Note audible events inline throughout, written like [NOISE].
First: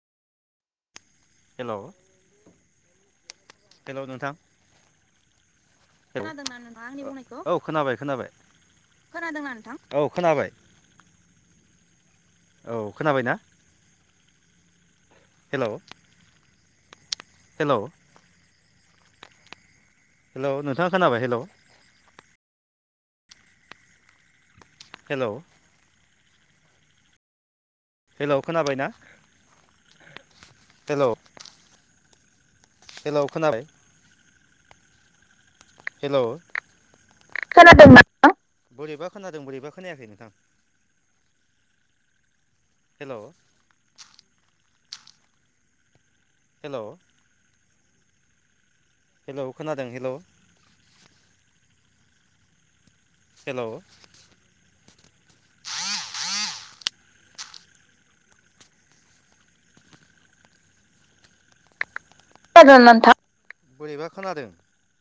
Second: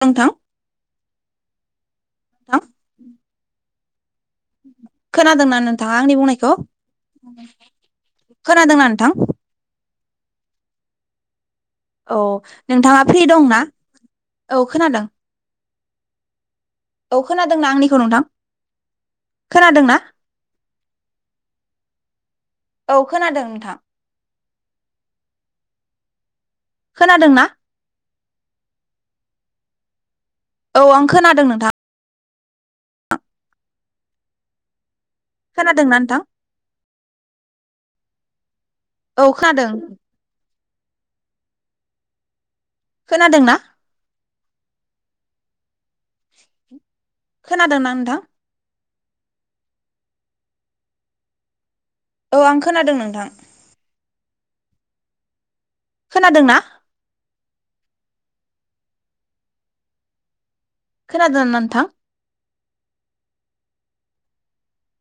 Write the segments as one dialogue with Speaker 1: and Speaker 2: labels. Speaker 1: नोंथां
Speaker 2: हेलौ
Speaker 1: नोंथां
Speaker 2: हेलौ नोंथां
Speaker 1: खोनादोंना नोंथाङा आंनि
Speaker 2: हेलौ
Speaker 1: बुंनायखौ
Speaker 2: औ खोनाबाय खोनाबाय
Speaker 1: खोनादोंना नोंथां।
Speaker 2: औ खोनाबाय
Speaker 1: औ
Speaker 2: औ
Speaker 1: नोंथाङा
Speaker 2: खोनाबाय
Speaker 1: फ्रि
Speaker 2: ना
Speaker 1: दंना औ खोनादों।
Speaker 2: हेलौ
Speaker 1: औ खोनादोंना
Speaker 2: हेलौ
Speaker 1: आंनिखौ नोंथां खोनादों ना।
Speaker 2: हेलौ नोंथाङा खोनाबाय हेलौ
Speaker 1: औ खोनादों नोंथां
Speaker 2: हेलौ
Speaker 1: खोनादों ना
Speaker 2: हेलौ खोनाबाय ना
Speaker 1: औ
Speaker 2: हेलौ
Speaker 1: आं खोनादों नोंथां
Speaker 2: हेलौ खोनाबाय
Speaker 1: खोनादोंना
Speaker 2: हेलौ
Speaker 1: नोंथां
Speaker 2: खोनादोंना बोरैबा खोनादों बोरैबा खोनायाखै नोंथां हेलौ
Speaker 1: खोनादोंना
Speaker 2: हेलौ
Speaker 1: खोनादोंना नोंथां
Speaker 2: हेलौ खोनादों हेलौ
Speaker 1: औ आं खोनादों नों
Speaker 2: हेलौ
Speaker 1: खोनादोंना खोनादों ना नोंथां
Speaker 2: [UNINTELLIGIBLE] नोंथा बोरैबा खोनादों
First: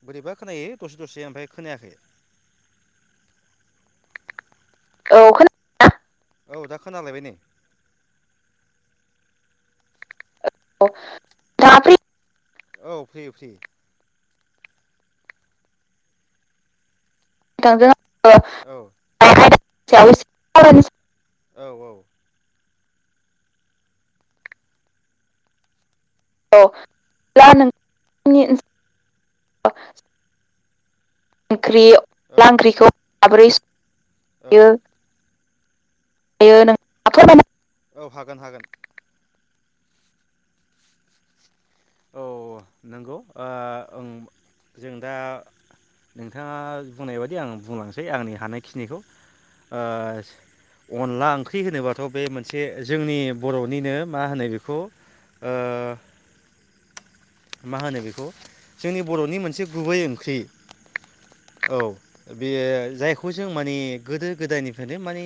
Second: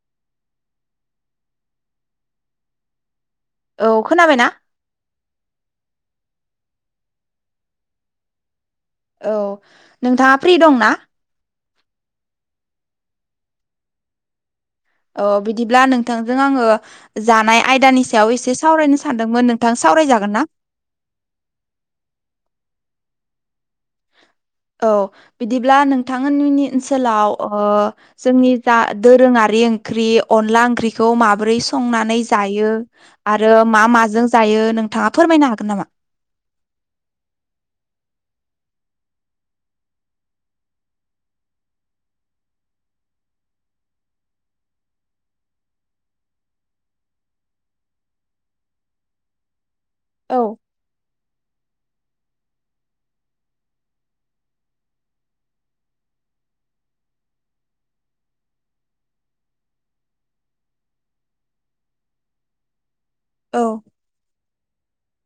Speaker 2: बोरैबा खोनायो दसे दसे ओमफ्राय खोनायाखै
Speaker 1: औ खोनाबायना?
Speaker 2: औ खोना ना औ दा खोनालायबाय नै
Speaker 1: औ नोंथाङा फ्रि दं ना?
Speaker 2: दा फ्रि औ फ्रि फ्रि
Speaker 1: ओ बिदिब्ला नोंथांजों आङो जानाय
Speaker 2: नोंथांजों
Speaker 1: आयदानि सायाव एसे
Speaker 2: आङो
Speaker 1: सावरायनो सानदोंमोन
Speaker 2: आयदानि
Speaker 1: नोंथां
Speaker 2: सायाव एसे
Speaker 1: सावरायजागोन ना?
Speaker 2: सावरायनो औ
Speaker 1: औ बिदिब्ला नों थां [UNINTELLIGIBLE] नि
Speaker 2: औ
Speaker 1: ओनसोलाव
Speaker 2: दा
Speaker 1: ओ
Speaker 2: नोंथांनि
Speaker 1: जोंनि
Speaker 2: ओनसोलाव
Speaker 1: दा दोरोङारि ओंख्रि अनला बेखौ माबोरै
Speaker 2: ओंख्रि
Speaker 1: संनानै
Speaker 2: अनला
Speaker 1: जायो
Speaker 2: ओंख्रिखौ माबोरै
Speaker 1: आरो मा माजों जायो नोंथाङा फोरमायनो हागोन नामा?
Speaker 2: दायो नों [UNINTELLIGIBLE] हागोन हागोन औ नंगौ ओ ओं जों दा नोंथाङा बुंनाय बादि आं बुंलांसै आंनि हानायखिनिखौ
Speaker 1: औ
Speaker 2: ओ अनदला ओंख ख्रि होनोबाथ' बे मोनसे जोंनि बर'निनो मा होनो बेखौ ओ मा होनो बेखौ जोंनि बर'नि मोनसे गुबै ओंख्रि। औ बेयो जायखौ जों माने
Speaker 1: औ
Speaker 2: गोदो गोदायनिफ्रायनो माने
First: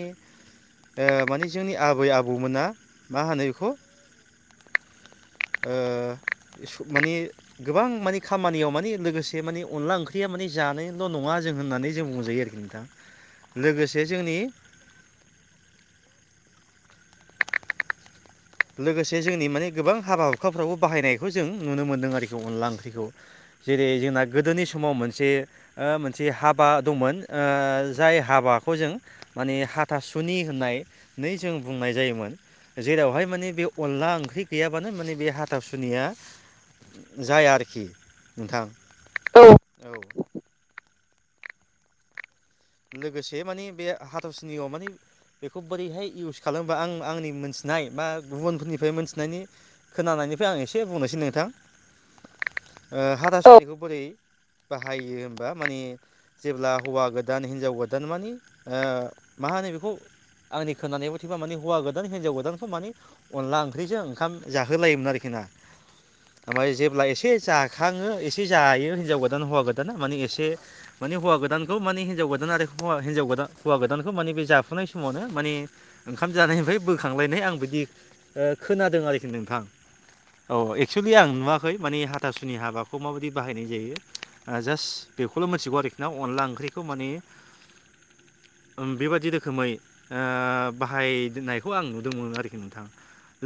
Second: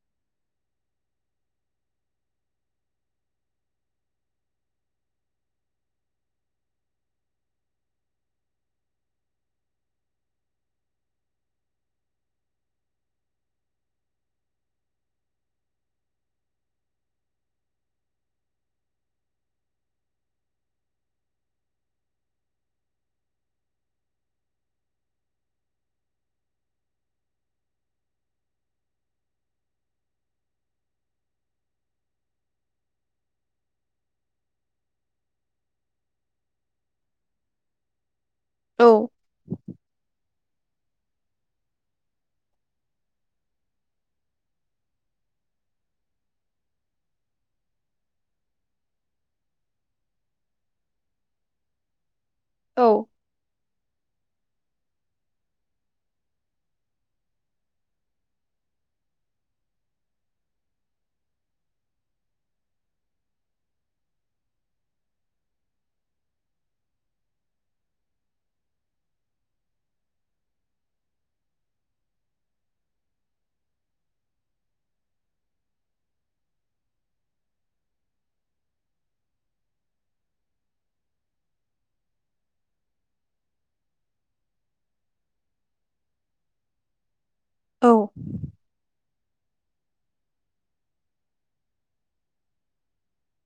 Speaker 2: ओ माने जोंनि आबै आबौमोना मा होनो बिखौ ओ इसु माने गोबां माने खामानियाव माने लोगोसे माने अनला ओंख्रिया मा माने जानायल' नङा जों होननानै जों बुंजायो आरोखि नोंथां लोगोसे जोंनि लोगोसे जोंनि माने गोबां हाबा हुखाफ्रावबो बाहायनायखौ जों नुनो मोन्दों आरोखि अनला ओंख्रिखौ। जेरै जोंना गोदोनि समाव मोनसे ओ मोनसे हाबा दंमोन ओ जाय हाबा बाखौ जों माने हाथासुनि होन्नाय नै जों बुंनाय जायोमोन जेरावहाय माने बे अनला ओंख्रि गैयाबानो माने बे हाथा सुनिया जाया आरोखि नोंथां औ औ लोगोसे माने बे हाथावसुनियाव माने बेखौ बोरैहाय इउस खालामोबा आं आंनि मोनथिनाय बा गुबुनफोरनिफ्राय मोनथिनायनि खोनानाय निफ्राय आं एसे बुंनोसै नोंथां ओ
Speaker 1: औ
Speaker 2: हाथा ओ सुनिखौ बोरै बाहायो होमबा माने जेब्ला हौवा गोद दान हिनजाव गोदान मानि ओ मा होनो बेखौ आंनि खोनानाय मथेबा माने हौवा गोदान हिनजाव गोदानखौ माने अनला ओंख्रिजों ओंखाम जाहोलायोमोन आरोखि ना ना ओफाय जेब्ला एसे जाखाङो एसे जायो हिनजाव गोदान हौवा गोदाना माने एसे माने हौवा गोदानखौ माने हि हिनजाव गोदान आरो हौवा हिजाव गोदा हौवा गोदानखौ माने बे जाफुनाय समावनो माने ओंखाम जानायनिफ्राय बोखां [UNINTELLIGIBLE] आं बिदि ओ खोनादों आरोखि नोंथां। औ एक्सुलि आं नुवाखै माने हाथासुनि हाबाखौ माबायदि बाहायनाय जायो ओ जास्ट बेखौल मिथिगौ आरोखि ना अनला ओंख्रिखौ माने
Speaker 1: औ
Speaker 2: ओम बेबायदि रोखोमै ओ बाहायनायखौ आं नुदोंमोन आरोखि नोंथा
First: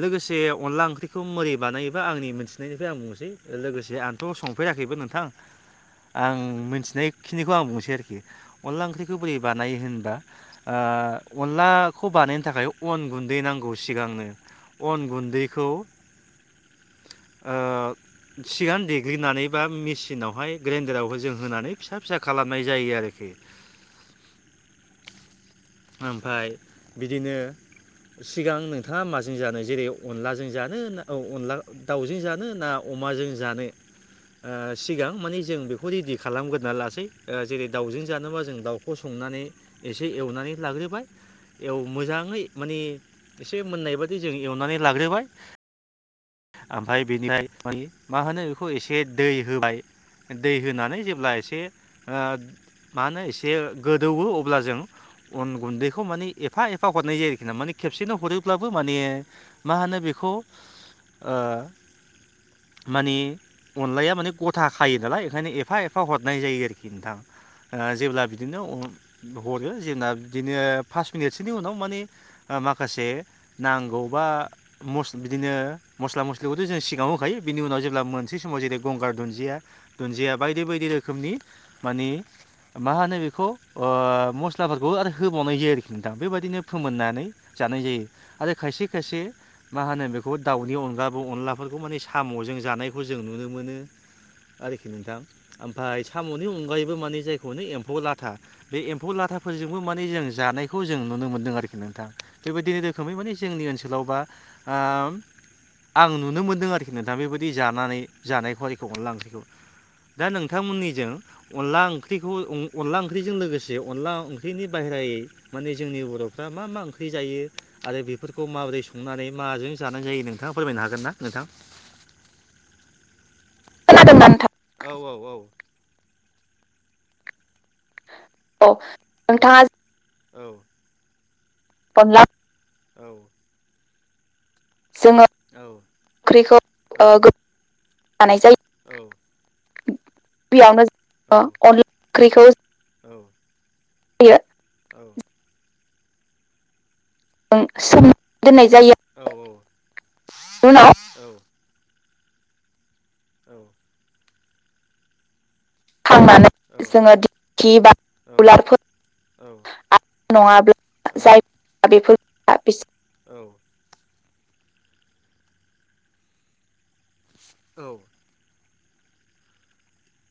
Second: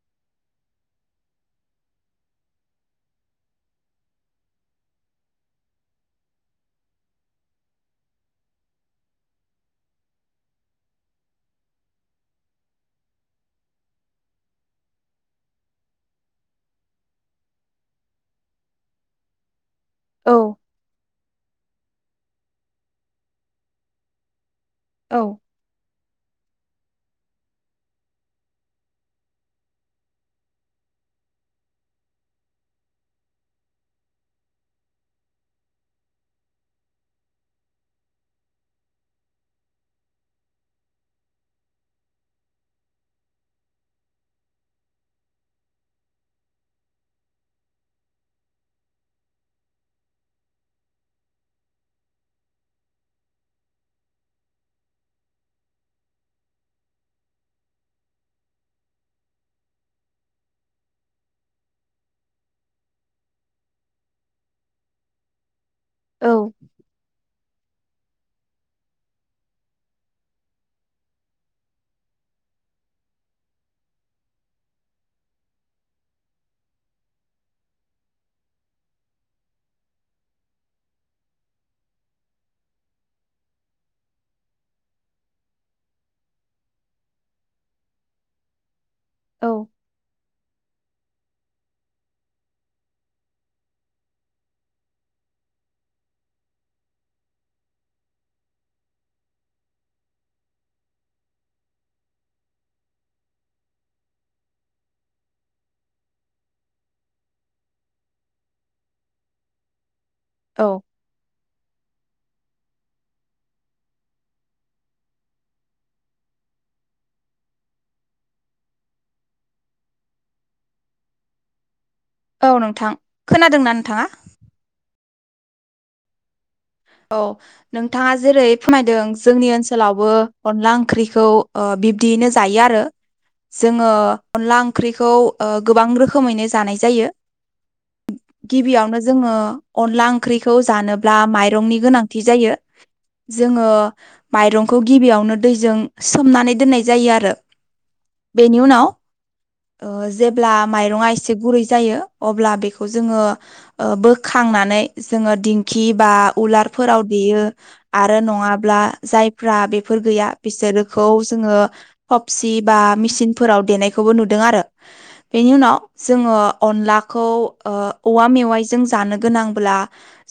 Speaker 2: लोगोसे अनला ओंख्रिखौ मोरै बानायोबा आंनि मिथिनायनिफ्राय आं बुंनोसै लोगोसे आंथ संफेरा- बेबो नोंथां आं मिथिनायखिनिखौ आं बुंनोसै आरोखि अनला ओंख्रिखौ बोरै बानायो होनबा ओ अनलाखौ बानायनो थाखाय अन गुन गुन्दै नांगौ सिगांनो अन गुन्दैखौ ओ सिगां देग्लिनानैबा मि
Speaker 1: औ
Speaker 2: मेचसिनावहाय ग्रेनदाराव जों होनानै फिसा फिसा खालामनाय जायो आरोखि
Speaker 1: औ
Speaker 2: ओमफ्राय बिदिनो सिगां नोंथाङा माजों जानो जेरै अनलाजों जानो ना अनला दाउजों जानो ना अमाजों जानो आ सिगां माने जों बेखौ रेडि खालामग्रोना लासै जेरै दाउजों जानोबा जों दाउखौ संनानै एसे एवनानै लाग्रोबाय एव मोजाङै माने एसे मोननाय बादि जों एवनानै लाग्रोबाय ओमफ्राय बेनिफ्राय मोन मा होनो बेखौ एसे दै होबाय। दै होनानै जेब्ला एसे मा होनो एसे गोदौवो अब्ला जों अन गुन्दैखौ माने एफा एफा हरनाय जायो आरोखि ना माने खेबसेनो हरोब्लाबो माने मा होनो बेखौ खौ माने अनलाया माने गथा खायो नालाय ओंखायनो ए फा एफा हरनाय
Speaker 1: औ
Speaker 2: जायो आरोखि नोंथां जेब्ला बिदिनो हरो जेना बिदिनो फास मिनिटसोनि उनाव माने माखासे नांगौबा मस बिदिनो मस्ला मस्लिखौथ' जों सिगाङाव होखायो बिनि उनाव जेब्ला मोनसे समाव जेरै गंगार दुनजिया दुनजिया बायदि बायदि रोखोमनि माने मा होनो बेखौ मस्लाफोरखौ आरो होबावनाय जायो आरोखि नोंथां बेबायदिनो फोमोननानै जानाय जायो आरो खायसे खायसे
Speaker 1: औ
Speaker 2: मा होनो बेखौ दाउ नि अनगाबो अनलाफोरखौ माने साम'जों जानायखौ जों नुनो मोनो आरोखि नोंथां ओमफ्राय साम'नि अनगायैबो माने जायखौ एम्फौ लाथा बे एम्फौ लाथा फोरजोंबो माने जों जानायखौ जों नुनो मोन्दों आरोखि नोंथां बेबायदिनो रोखोमै माने जोंनि ओनसोलाव बा आ आं नुनो मोन्दों आरोखि नोंथां बेबायदि जानानै जाना फारिखौ अनला ओंख्रिखौ दा
Speaker 1: औ
Speaker 2: नोंथांमोननिजों अनला ओं ओंख्रिखौ अनला ओंख्रिजों लोगोसे अनला ओंख्रिनि बाहेरायै माने जोंनि बर'फ्रा मा मा ओंख्रि जायो आरो बेफोरखौ माबोरै संनानै माजों जानाय जायो नोंथाङा फोरमायनो हागोन ना नोंथां
Speaker 1: औ नोंथां खोनादोंना नोंथाङा
Speaker 2: खोनादोंना नोंथां? औ औ औ
Speaker 1: औ नोंथाङा जेरै
Speaker 2: औ
Speaker 1: फोरमायदों जोंनि
Speaker 2: नोंथाङा
Speaker 1: ओनसोलावबो
Speaker 2: औ
Speaker 1: अनला ओंख्रिखौ
Speaker 2: अनला
Speaker 1: बिब्दियैनो जायो आरो जोङो अनला ओंख्रिखौ
Speaker 2: जोङो
Speaker 1: गोबां रोखोमैनो
Speaker 2: ओंख्रिखौ
Speaker 1: जानाय
Speaker 2: ओ
Speaker 1: जायो
Speaker 2: जानाय जायो
Speaker 1: गिबियावनो जोङो अनला ओंख्रिखौ
Speaker 2: गिबियावनो
Speaker 1: जानोब्ला
Speaker 2: जोङो
Speaker 1: माइ रंनि
Speaker 2: अनला
Speaker 1: गोनांथि
Speaker 2: ओंख्रिखौ औ
Speaker 1: जायो जोङो
Speaker 2: जों
Speaker 1: माइरंखौ गिबियावनो दै जों सोमनानै दोननाय जायो आरो
Speaker 2: सोमना
Speaker 1: बेनि
Speaker 2: दोननाय
Speaker 1: उनाव
Speaker 2: जायो औ
Speaker 1: जेब्ला
Speaker 2: औ
Speaker 1: माइरङा एसे गुरै जायो अब्ला बेखौ जोङो
Speaker 2: औ
Speaker 1: बोखांनानै जोङो दिंखि बा
Speaker 2: खांनानै
Speaker 1: उलार फोराव
Speaker 2: जोङो
Speaker 1: देयो
Speaker 2: दिंखि बा
Speaker 1: आरो नङाब्ला
Speaker 2: उलारफोर
Speaker 1: जायफ्रा बेफोर गैया बिसोरखौ
Speaker 2: नङाब्ला जाय
Speaker 1: जोङो
Speaker 2: बेफोर
Speaker 1: थ'बसि एबा
Speaker 2: औ
Speaker 1: मेसिंफोरा देनायखौबो नुदों आरो बेनि उनाव जोङो अनलाखौ
Speaker 2: औ
Speaker 1: औवा मेवाय जों जानो गोनांब्ला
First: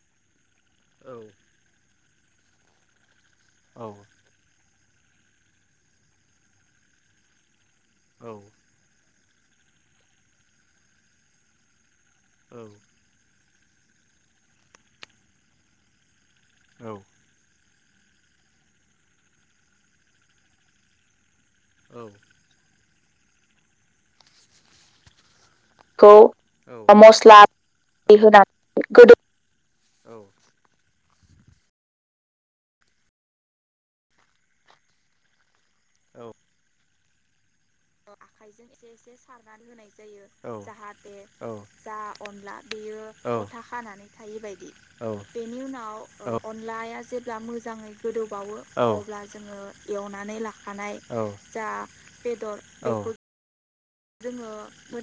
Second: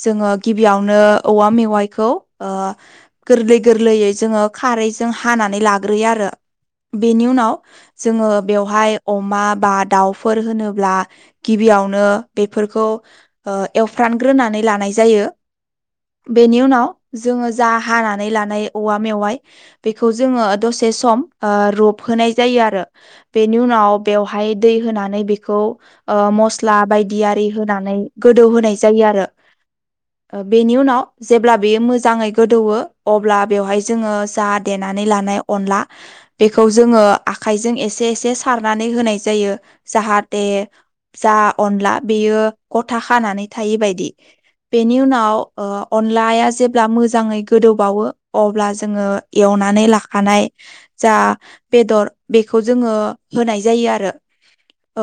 Speaker 1: जोङो गिबियावनो
Speaker 2: औ
Speaker 1: औवा मेवाइखौ गोरलै गोरलैयै जोङो खारैजों हानानै लाग्रोयो आरो बेनि उनाव जोङो
Speaker 2: औ
Speaker 1: बेवहाय अमा बा दाउफोर होनोब्ला गिबियावनो बेफोरखौ एवफ्रानग्रोनानै लानाय जायो बेनि उनाव
Speaker 2: औ
Speaker 1: जोङो जा हानानै लानाय औवा मेवाइ बेखौ जोङो दसे सम
Speaker 2: औ औ
Speaker 1: रबहोनाय जायो आरो बेनि उनाव बेवहाय दै होनानै बि खौ मसला
Speaker 2: खौ
Speaker 1: बायदि
Speaker 2: मस्ला
Speaker 1: आरि होनानै गोदौ होनाय
Speaker 2: होनानै
Speaker 1: जायो
Speaker 2: गोदौ
Speaker 1: आरो बेनि उनाव जेब्ला बेयो मोजाङै गोदौवो अब्ला बेवहाय जोङो जा देनानै लानायाव अनला
Speaker 2: औ
Speaker 1: बेखौ जोङो आखायजों एसे एसे
Speaker 2: आखाइजों एसे
Speaker 1: सारनानै
Speaker 2: एसे
Speaker 1: होनाय जायो
Speaker 2: सारनानै होनाय
Speaker 1: जाहाथे
Speaker 2: जायो
Speaker 1: जा अनला बेयो
Speaker 2: औ
Speaker 1: गथा खानानै थायै बायदि बेनि
Speaker 2: औ
Speaker 1: उनाव ओ अनलाया जेब्ला मोजाङै
Speaker 2: मोजाङै
Speaker 1: गोदौबावो
Speaker 2: गोदौबावो
Speaker 1: अब्ला जोङो
Speaker 2: जोङो
Speaker 1: एवनानै
Speaker 2: एवनानै
Speaker 1: लाखानाय जा
Speaker 2: जा
Speaker 1: बेदर बेखौ जोङो होनाय जायो आरो
Speaker 2: जोङो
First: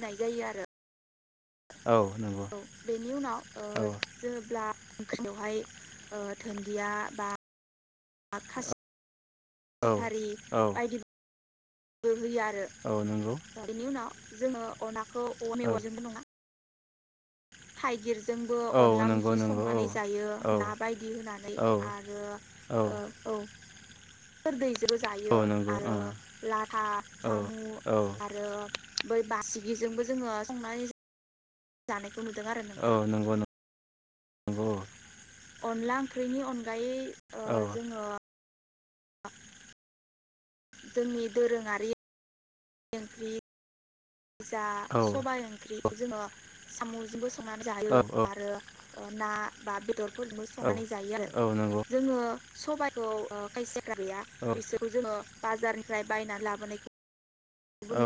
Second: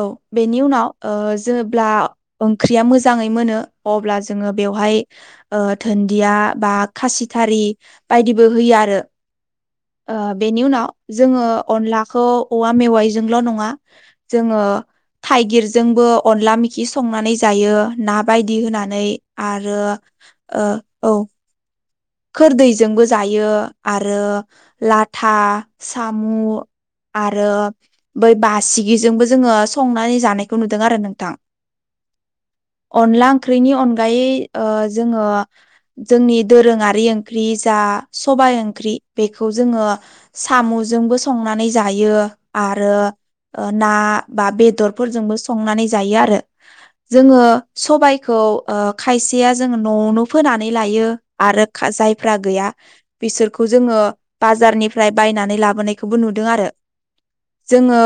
Speaker 1: औ
Speaker 2: जायो
Speaker 1: बेनि
Speaker 2: आरो
Speaker 1: उनाव ओ जेब्ला
Speaker 2: औ
Speaker 1: ओंख्रिया
Speaker 2: बेनि
Speaker 1: मोजाङै
Speaker 2: उनाव
Speaker 1: मोनो
Speaker 2: ओ
Speaker 1: अब्ला जोङो
Speaker 2: जेब्ला
Speaker 1: बेवहाय
Speaker 2: ओंख्रियावहाय
Speaker 1: ओ
Speaker 2: ओ
Speaker 1: धोनदिया बा
Speaker 2: धोन्दिया बा
Speaker 1: खासिथारि बायदिबो होयो आरो ओ
Speaker 2: खासिथारि
Speaker 1: बेनि उनाव
Speaker 2: बायदिबो
Speaker 1: जोङो अनलाखौ
Speaker 2: होयो आरो
Speaker 1: औवा मेवाइजोंल नङा
Speaker 2: बेनि उनाव
Speaker 1: जोङो
Speaker 2: अनलाखौ औवा मेवाइजोंबो
Speaker 1: थाइगिरजोंबो
Speaker 2: नङा
Speaker 1: अनला मिखि संनानै जायो ना बायदि होनानै आरो
Speaker 2: औ औ
Speaker 1: खोरदैजोंबो जायो आरो
Speaker 2: खोरदैजोंबो जायो
Speaker 1: लाथा,
Speaker 2: आरो
Speaker 1: सामु
Speaker 2: लाथा साम'
Speaker 1: आरो बै
Speaker 2: आरो बै
Speaker 1: बासिगिजोंबो जोङो संनानै जानायखौ नुदों आरो नोंथां
Speaker 2: औ
Speaker 1: अनला
Speaker 2: नंगौ नों
Speaker 1: ओंख्रिनि ओ जोङो जोंनि
Speaker 2: ओंख्रिनि अनगायै
Speaker 1: दोरोङारि
Speaker 2: ओ
Speaker 1: ओंख्रि जा
Speaker 2: जोङो
Speaker 1: सबाय ओं ख्रि बेखौ जोङो सामुजोंबो
Speaker 2: जोंनि
Speaker 1: संनानै
Speaker 2: दोरोङारि
Speaker 1: जायो आरो
Speaker 2: ओंख्रि
Speaker 1: ओ ना बा
Speaker 2: जा
Speaker 1: बेदरफोजोंबो
Speaker 2: सबाय
Speaker 1: संनानै
Speaker 2: ओंख्रिखौ जोङो
Speaker 1: जायो आरो
Speaker 2: साम'जोंबो
Speaker 1: जोङो
Speaker 2: संनानै जायो
Speaker 1: सबायखौ ओ
Speaker 2: आरो
Speaker 1: खाय
Speaker 2: ना
Speaker 1: सेया जों
Speaker 2: बा
Speaker 1: नआवनो
Speaker 2: बेदरफोरजोंबो
Speaker 1: फोनानै
Speaker 2: संनानै
Speaker 1: लायो
Speaker 2: जायो
Speaker 1: आरो खाय
Speaker 2: जोङो
Speaker 1: जायफ्रा गैया
Speaker 2: सबायखौ ओ
Speaker 1: बिसोरखौ
Speaker 2: खायसे
Speaker 1: जोङो
Speaker 2: गैया बिसोरखौ
Speaker 1: बाजारनिफ्राय
Speaker 2: जोङो
Speaker 1: बायनानै
Speaker 2: बाजारनिफ्राय
Speaker 1: लाबोनायखौबो
Speaker 2: बायनानै
Speaker 1: नुदों आरो
Speaker 2: लाबोनायखौबो
Speaker 1: जोङो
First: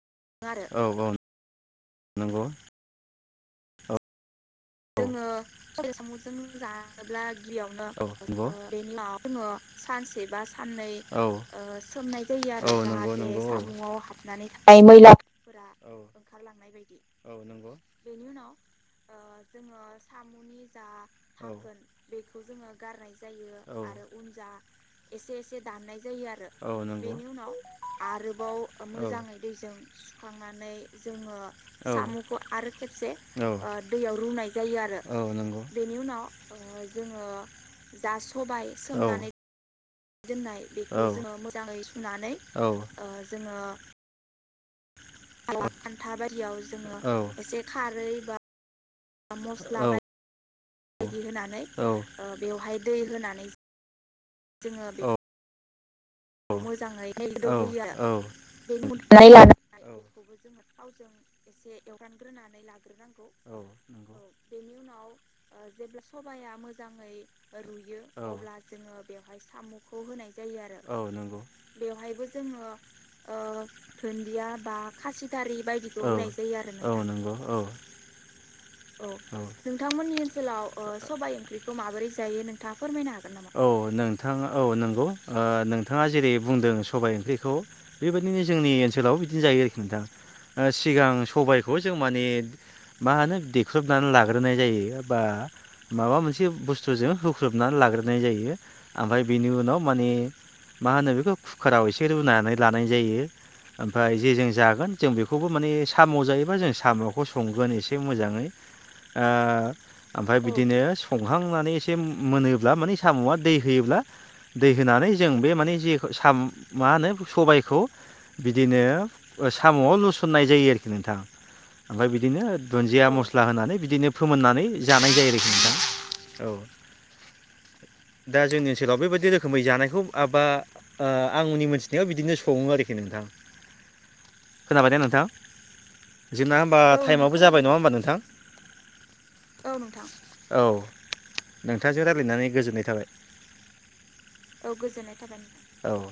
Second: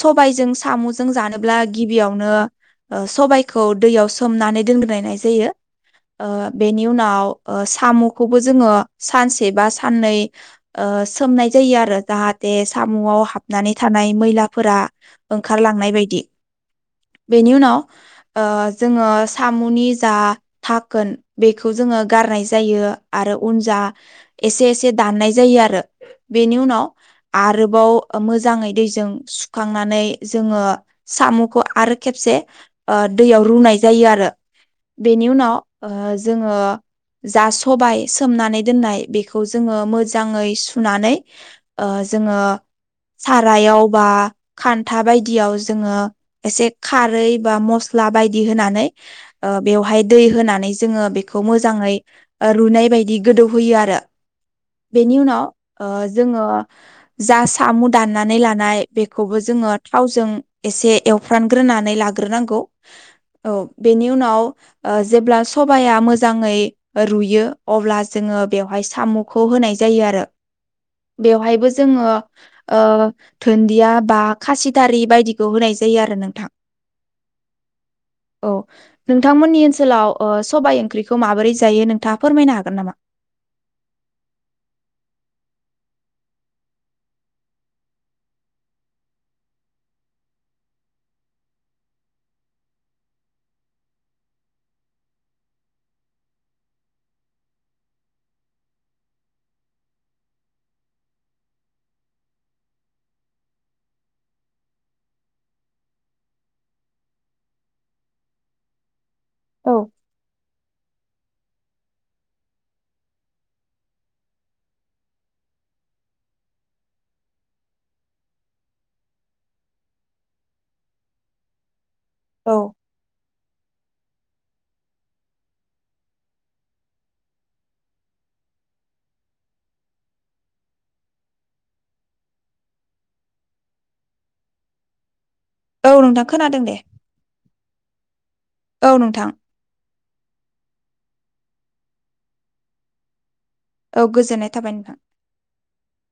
Speaker 1: सबायजों सामुजों जानोब्ला गिबियावनो
Speaker 2: नुदों
Speaker 1: ओ सबाय खौ
Speaker 2: आरो
Speaker 1: दैयाव सोमनानै दोनग्रायनाय
Speaker 2: जोङो
Speaker 1: जायो
Speaker 2: सबाय साम'जों
Speaker 1: ओ बेनि
Speaker 2: जानोब्ला
Speaker 1: उनाव
Speaker 2: गिबियावनो ओ
Speaker 1: सामुखौबो जोङो
Speaker 2: बेनि उनाव जोङो
Speaker 1: सानसे बा साननै
Speaker 2: सानसे बा साननै
Speaker 1: ओ सोमनाय जायो आरो
Speaker 2: सोमनाय जायो
Speaker 1: जाहाते
Speaker 2: आरो
Speaker 1: सामुआव
Speaker 2: जाहाथे
Speaker 1: हाबनानै
Speaker 2: साम'आव
Speaker 1: थानाय
Speaker 2: हाबनानै
Speaker 1: मैलाफोरा
Speaker 2: थानाय मैलाफोरा
Speaker 1: ओंखारलांनाय बायदि।
Speaker 2: ओंखारलांनाय बायदि
Speaker 1: बेनि उनाव ओ जोङो सा
Speaker 2: औ
Speaker 1: बेखौ जोङो गारनाय जायो आरो उन जा
Speaker 2: औ
Speaker 1: एसे एसे दाननाय जायो आरो
Speaker 2: औ
Speaker 1: बेनि उनाव आरोबाव
Speaker 2: नोंगौ
Speaker 1: मोजाङै दैजों सुखांनानै
Speaker 2: औ
Speaker 1: जोङो साम'खौ आरो
Speaker 2: औ
Speaker 1: खेबसे ओ दैयाव रुनाय
Speaker 2: औ
Speaker 1: जायो आरो बेनि
Speaker 2: औ
Speaker 1: उनाव ओ जोङो
Speaker 2: नोंगौ
Speaker 1: जा सबाय सोमनानै दोननाय
Speaker 2: सोमनानै
Speaker 1: बेखौ जोङो मो जाङै
Speaker 2: दोननाय बेखौ
Speaker 1: सुनानै
Speaker 2: जोङो मोजाङै
Speaker 1: ओ
Speaker 2: सुनानै
Speaker 1: जोङो
Speaker 2: ओ जोङो
Speaker 1: सारायाव बा खान्था बायदियाव जोङो
Speaker 2: खान्था बायदियाव
Speaker 1: एसे
Speaker 2: जोङो
Speaker 1: खारै बा
Speaker 2: एसे
Speaker 1: मस्ला
Speaker 2: खारै बा
Speaker 1: बायदि होनानै ओ
Speaker 2: मस्ला बाय
Speaker 1: बेवहाय दै होनानै जोङो
Speaker 2: बिदि
Speaker 1: बेखौ
Speaker 2: होनानै ओ
Speaker 1: मोजाङै ओ रुइनाय बायदि गोदौहोयो आरो
Speaker 2: औ
Speaker 1: बेनि उनाव ओ जोङो जा
Speaker 2: गोदौहोयो
Speaker 1: सामु
Speaker 2: आरो
Speaker 1: दाननानै लानाय
Speaker 2: बेनि उननानै
Speaker 1: बेखौबो जोङो
Speaker 2: लानानै
Speaker 1: थावजों
Speaker 2: बेखौबो जोङो
Speaker 1: ए से
Speaker 2: थावजों एसे
Speaker 1: एवफ्रानग्रोनानै लाग्रोनांगौ
Speaker 2: एवफ्रानग्रोनानै लाग्रोनांगौ
Speaker 1: औ बेनि उनाव
Speaker 2: बेनि
Speaker 1: ओ
Speaker 2: उनाव
Speaker 1: जेब्ला
Speaker 2: ओ
Speaker 1: सबा या
Speaker 2: जेब्ला सबाया
Speaker 1: मोजाङै
Speaker 2: मोजाङै
Speaker 1: रुयो अब्ला
Speaker 2: रुयो
Speaker 1: जोङो
Speaker 2: अब्ला
Speaker 1: बेवहाय
Speaker 2: जोङो बेवहाय
Speaker 1: सामुखौ होनाय
Speaker 2: साम'खौ
Speaker 1: जायो आरो
Speaker 2: होनाय जायो आरो
Speaker 1: बेवहायबो जोङो
Speaker 2: बेवहायबो जोङो
Speaker 1: ओ
Speaker 2: ओ
Speaker 1: धोन्दिया बा खासिथारि बायदिखौ होनाय जायो आरो नोंथां
Speaker 2: औ औ नंगौ औ
Speaker 1: औ नोंथांमोननि ओनसोलाव ओ
Speaker 2: ओनसोलाव
Speaker 1: सबाय
Speaker 2: ओ
Speaker 1: ओंख्रिखौ
Speaker 2: सबाइ
Speaker 1: माबोरै जा
Speaker 2: औ ओंख्रिखौ नोंथां औ नंगौ ओ नोंथाङा जेरै बुंदों सबाय ओंख्रिखौ बेबायदिनो जोंनि ओनसोलाव बिदिनो जायो आरोखि नोंथां ओ सिगां सबायखौ जों माने मा होनो देख्रुबनानै लाग्रोनाय जायो बा माबा मोनसे बुस्थुजों होख्रोबनानै लाग्रोनाय जायो ओमफाय बेनि उनाव मानेऐ मा होनो बेखौ खुकाराव एसे रुनानै लानाय जायो ओमफ्राय जेजों जागोन जों बेखौबो माने सामु जायोबा जों सामुखौ संगोन एसे मोजाङै
Speaker 1: [INAUDIBLE]
Speaker 2: ओ
Speaker 1: औ
Speaker 2: ओमफ्राय बिदिनो संखांनानै एसे मोनोब्ला माने साम'आ दै होयोब्ला दै होनानै जों बे माने जेखौ साम माहोनो सबायखौ बिदिनो साम'आव लुसननाय जायो आरोखि नोंथां ओमफ्राय बिदिनो
Speaker 1: औ
Speaker 2: दुन्दिया मस्ला होनानै बिदिनो फोमोननानै जानाय जायो आरोखि नोंथां औ दा जोंनि ओनसोलाव बेबायदि रोखोमै जानायखौ माबा आंनि मोनथिनायाव बिदिनो सङो आरोखि नोंथां खोनाबायना नोंथां
Speaker 1: औ नोंथां
Speaker 2: जोबना
Speaker 1: खोनादों दे
Speaker 2: होमबा टाइमावबो जाबाय नङा होमबा नोंथां
Speaker 1: औ नोंथां
Speaker 2: औ नोंथां औ नोंथांजों रायज्लायनानै गोजोननाय थाबाय
Speaker 1: औ गोजोनाय
Speaker 2: औ औ